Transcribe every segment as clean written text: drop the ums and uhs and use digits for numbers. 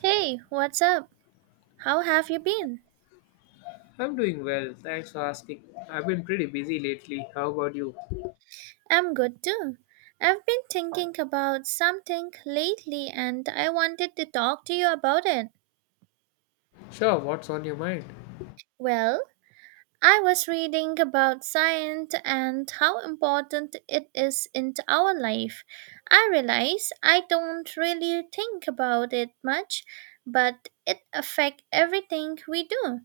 Hey, what's up? How have you been? I'm doing well, thanks for asking. I've been pretty busy lately. How about you? I'm good too. I've been thinking about something lately and I wanted to talk to you about it. Sure, what's on your mind? Well, I was reading about science and how important it is in our life. I realize I don't really think about it much, but it affects everything we do.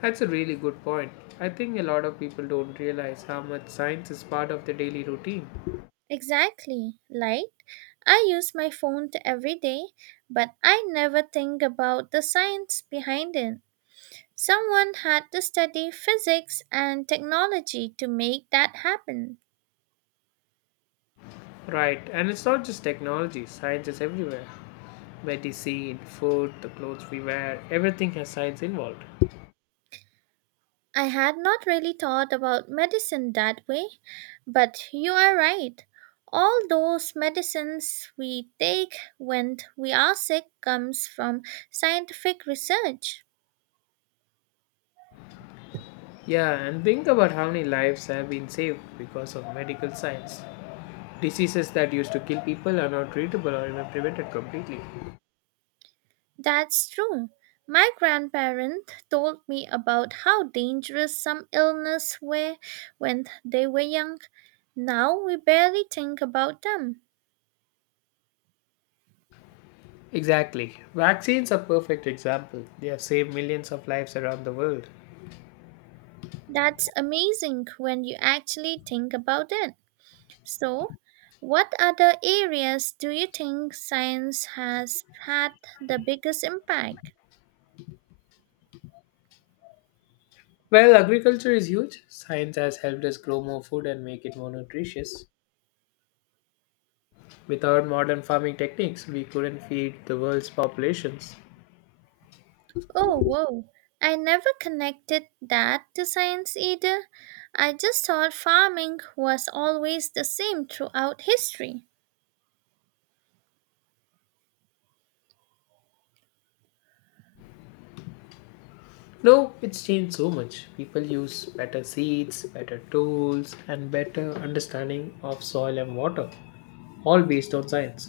That's a really good point. I think a lot of people don't realize how much science is part of their daily routine. Exactly. Like, I use my phone every day, but I never think about the science behind it. Someone had to study physics and technology to make that happen. Right, and it's not just technology, science is everywhere. Medicine, food, the clothes we wear, everything has science involved. I had not really thought about medicine that way, but you are right. All those medicines we take when we are sick comes from scientific research. Yeah, and think about how many lives have been saved because of medical science. Diseases that used to kill people are now treatable or even prevented completely. That's true. My grandparents told me about how dangerous some illnesses were when they were young. Now we barely think about them. Exactly. Vaccines are perfect example. They have saved millions of lives around the world. That's amazing when you actually think about it. So, what other areas do you think science has had the biggest impact? Well, agriculture is huge. Science has helped us grow more food and make it more nutritious. Without modern farming techniques, we couldn't feed the world's populations. Oh, whoa. I never connected that to science either. I just thought farming was always the same throughout history. No, it's changed so much. People use better seeds, better tools, and better understanding of soil and water, all based on science.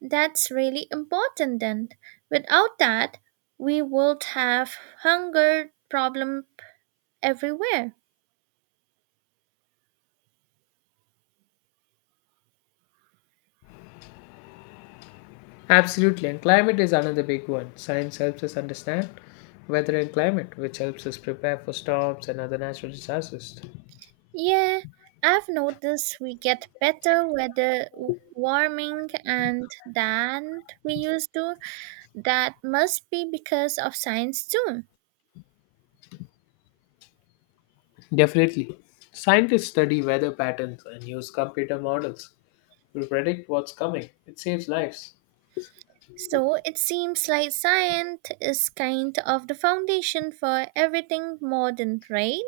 That's really important then. Without that, we would have hunger problem everywhere. Absolutely, and climate is another big one. Science helps us understand weather and climate, which helps us prepare for storms and other natural disasters. Yeah, I've noticed we get better weather warming and than we used to. That must be because of science too. Definitely. Scientists study weather patterns and use computer models to predict what's coming. It saves lives. So it seems like science is kind of the foundation for everything modern, right?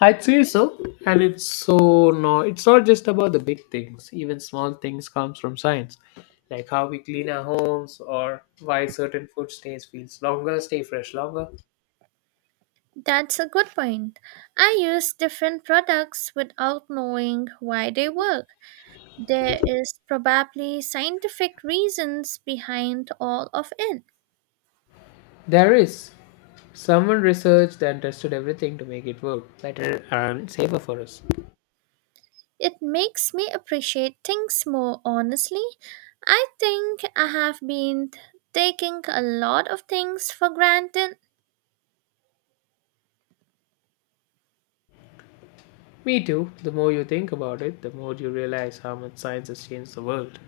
I'd say so. And it's it's not just about the big things. Even small things comes from science. Like how we clean our homes or why certain food stay fresh longer. That's a good point. I use different products without knowing why they work. There is probably scientific reasons behind all of it. There is. Someone researched and tested everything to make it work better and safer for us. It makes me appreciate things more honestly. I think I have been taking a lot of things for granted. Me too. The more you think about it, the more you realize how much science has changed the world.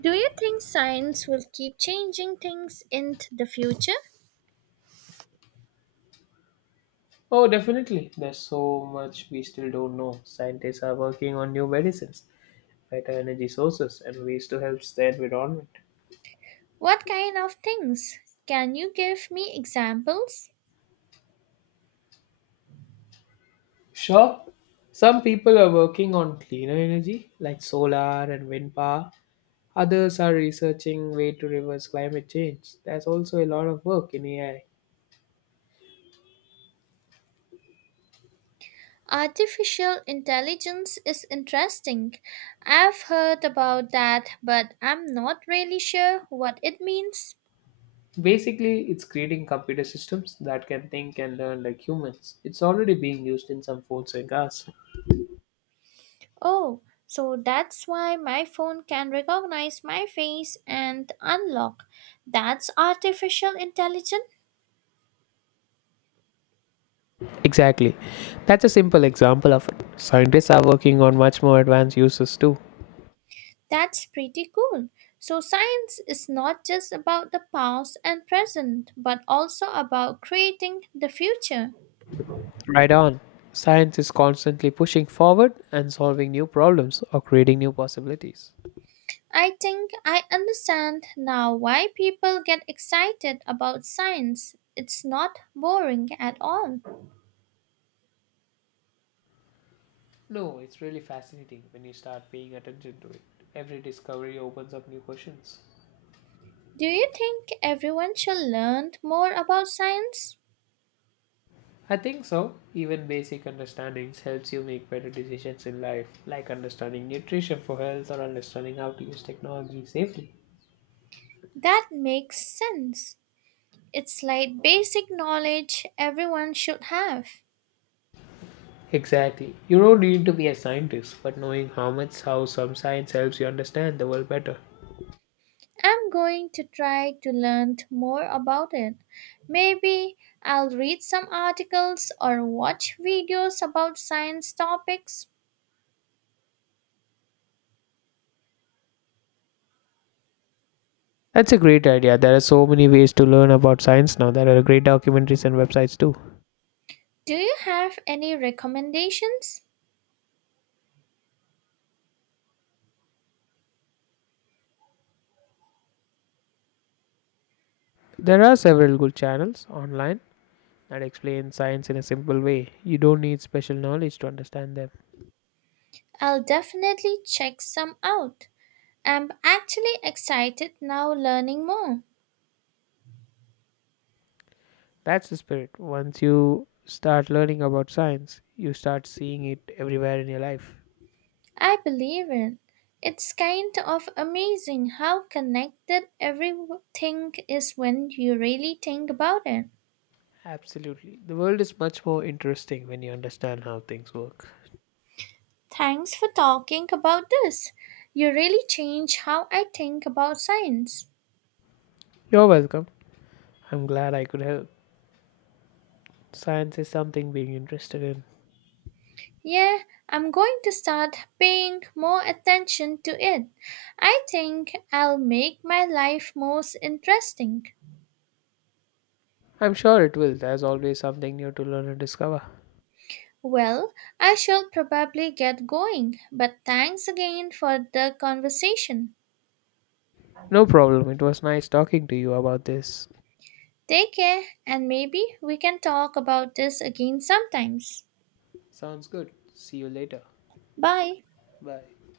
Do you think science will keep changing things in the future? Oh, definitely. There's so much we still don't know. Scientists are working on new medicines, better energy sources, and ways to help the environment. What kind of things? Can you give me examples? Sure, some people are working on cleaner energy like solar and wind power. Others are researching way to reverse climate change. There's also a lot of work in AI. Artificial intelligence is interesting. I've heard about that, but I'm not really sure what it means. Basically, it's creating computer systems that can think and learn like humans. It's already being used in some phones and cars. Oh, so that's why my phone can recognize my face and unlock. That's artificial intelligence? Exactly. That's a simple example of it. Scientists are working on much more advanced uses too. That's pretty cool. So, science is not just about the past and present, but also about creating the future. Right on. Science is constantly pushing forward and solving new problems or creating new possibilities. I think I understand now why people get excited about science. It's not boring at all. No, it's really fascinating when you start paying attention to it. Every discovery opens up new questions. Do you think everyone should learn more about science? I think so. Even basic understandings helps you make better decisions in life, like understanding nutrition for health or understanding how to use technology safely. That makes sense. It's like basic knowledge everyone should have. Exactly. You don't need to be a scientist, but knowing how some science helps you understand the world better. I'm going to try to learn more about it. Maybe I'll read some articles or watch videos about science topics. That's a great idea. There are so many ways to learn about science now. There are great documentaries and websites too. Do you have any recommendations? There are several good channels online that explain science in a simple way. You don't need special knowledge to understand them. I'll definitely check some out. I'm actually excited now learning more. That's the spirit. Once you start learning about science, you start seeing it everywhere in your life. I believe it. It's kind of amazing how connected everything is when you really think about it. Absolutely. The world is much more interesting when you understand how things work. Thanks for talking about this. You really changed how I think about science. You're welcome. I'm glad I could help. Science is something being interested in. Yeah, I'm going to start paying more attention to it. I think I'll make my life more interesting. I'm sure it will. There's always something new to learn and discover. Well, I shall probably get going, but thanks again for the conversation. No problem. It was nice talking to you about this. Take care, and maybe we can talk about this again sometimes. Sounds good. See you later. Bye. Bye.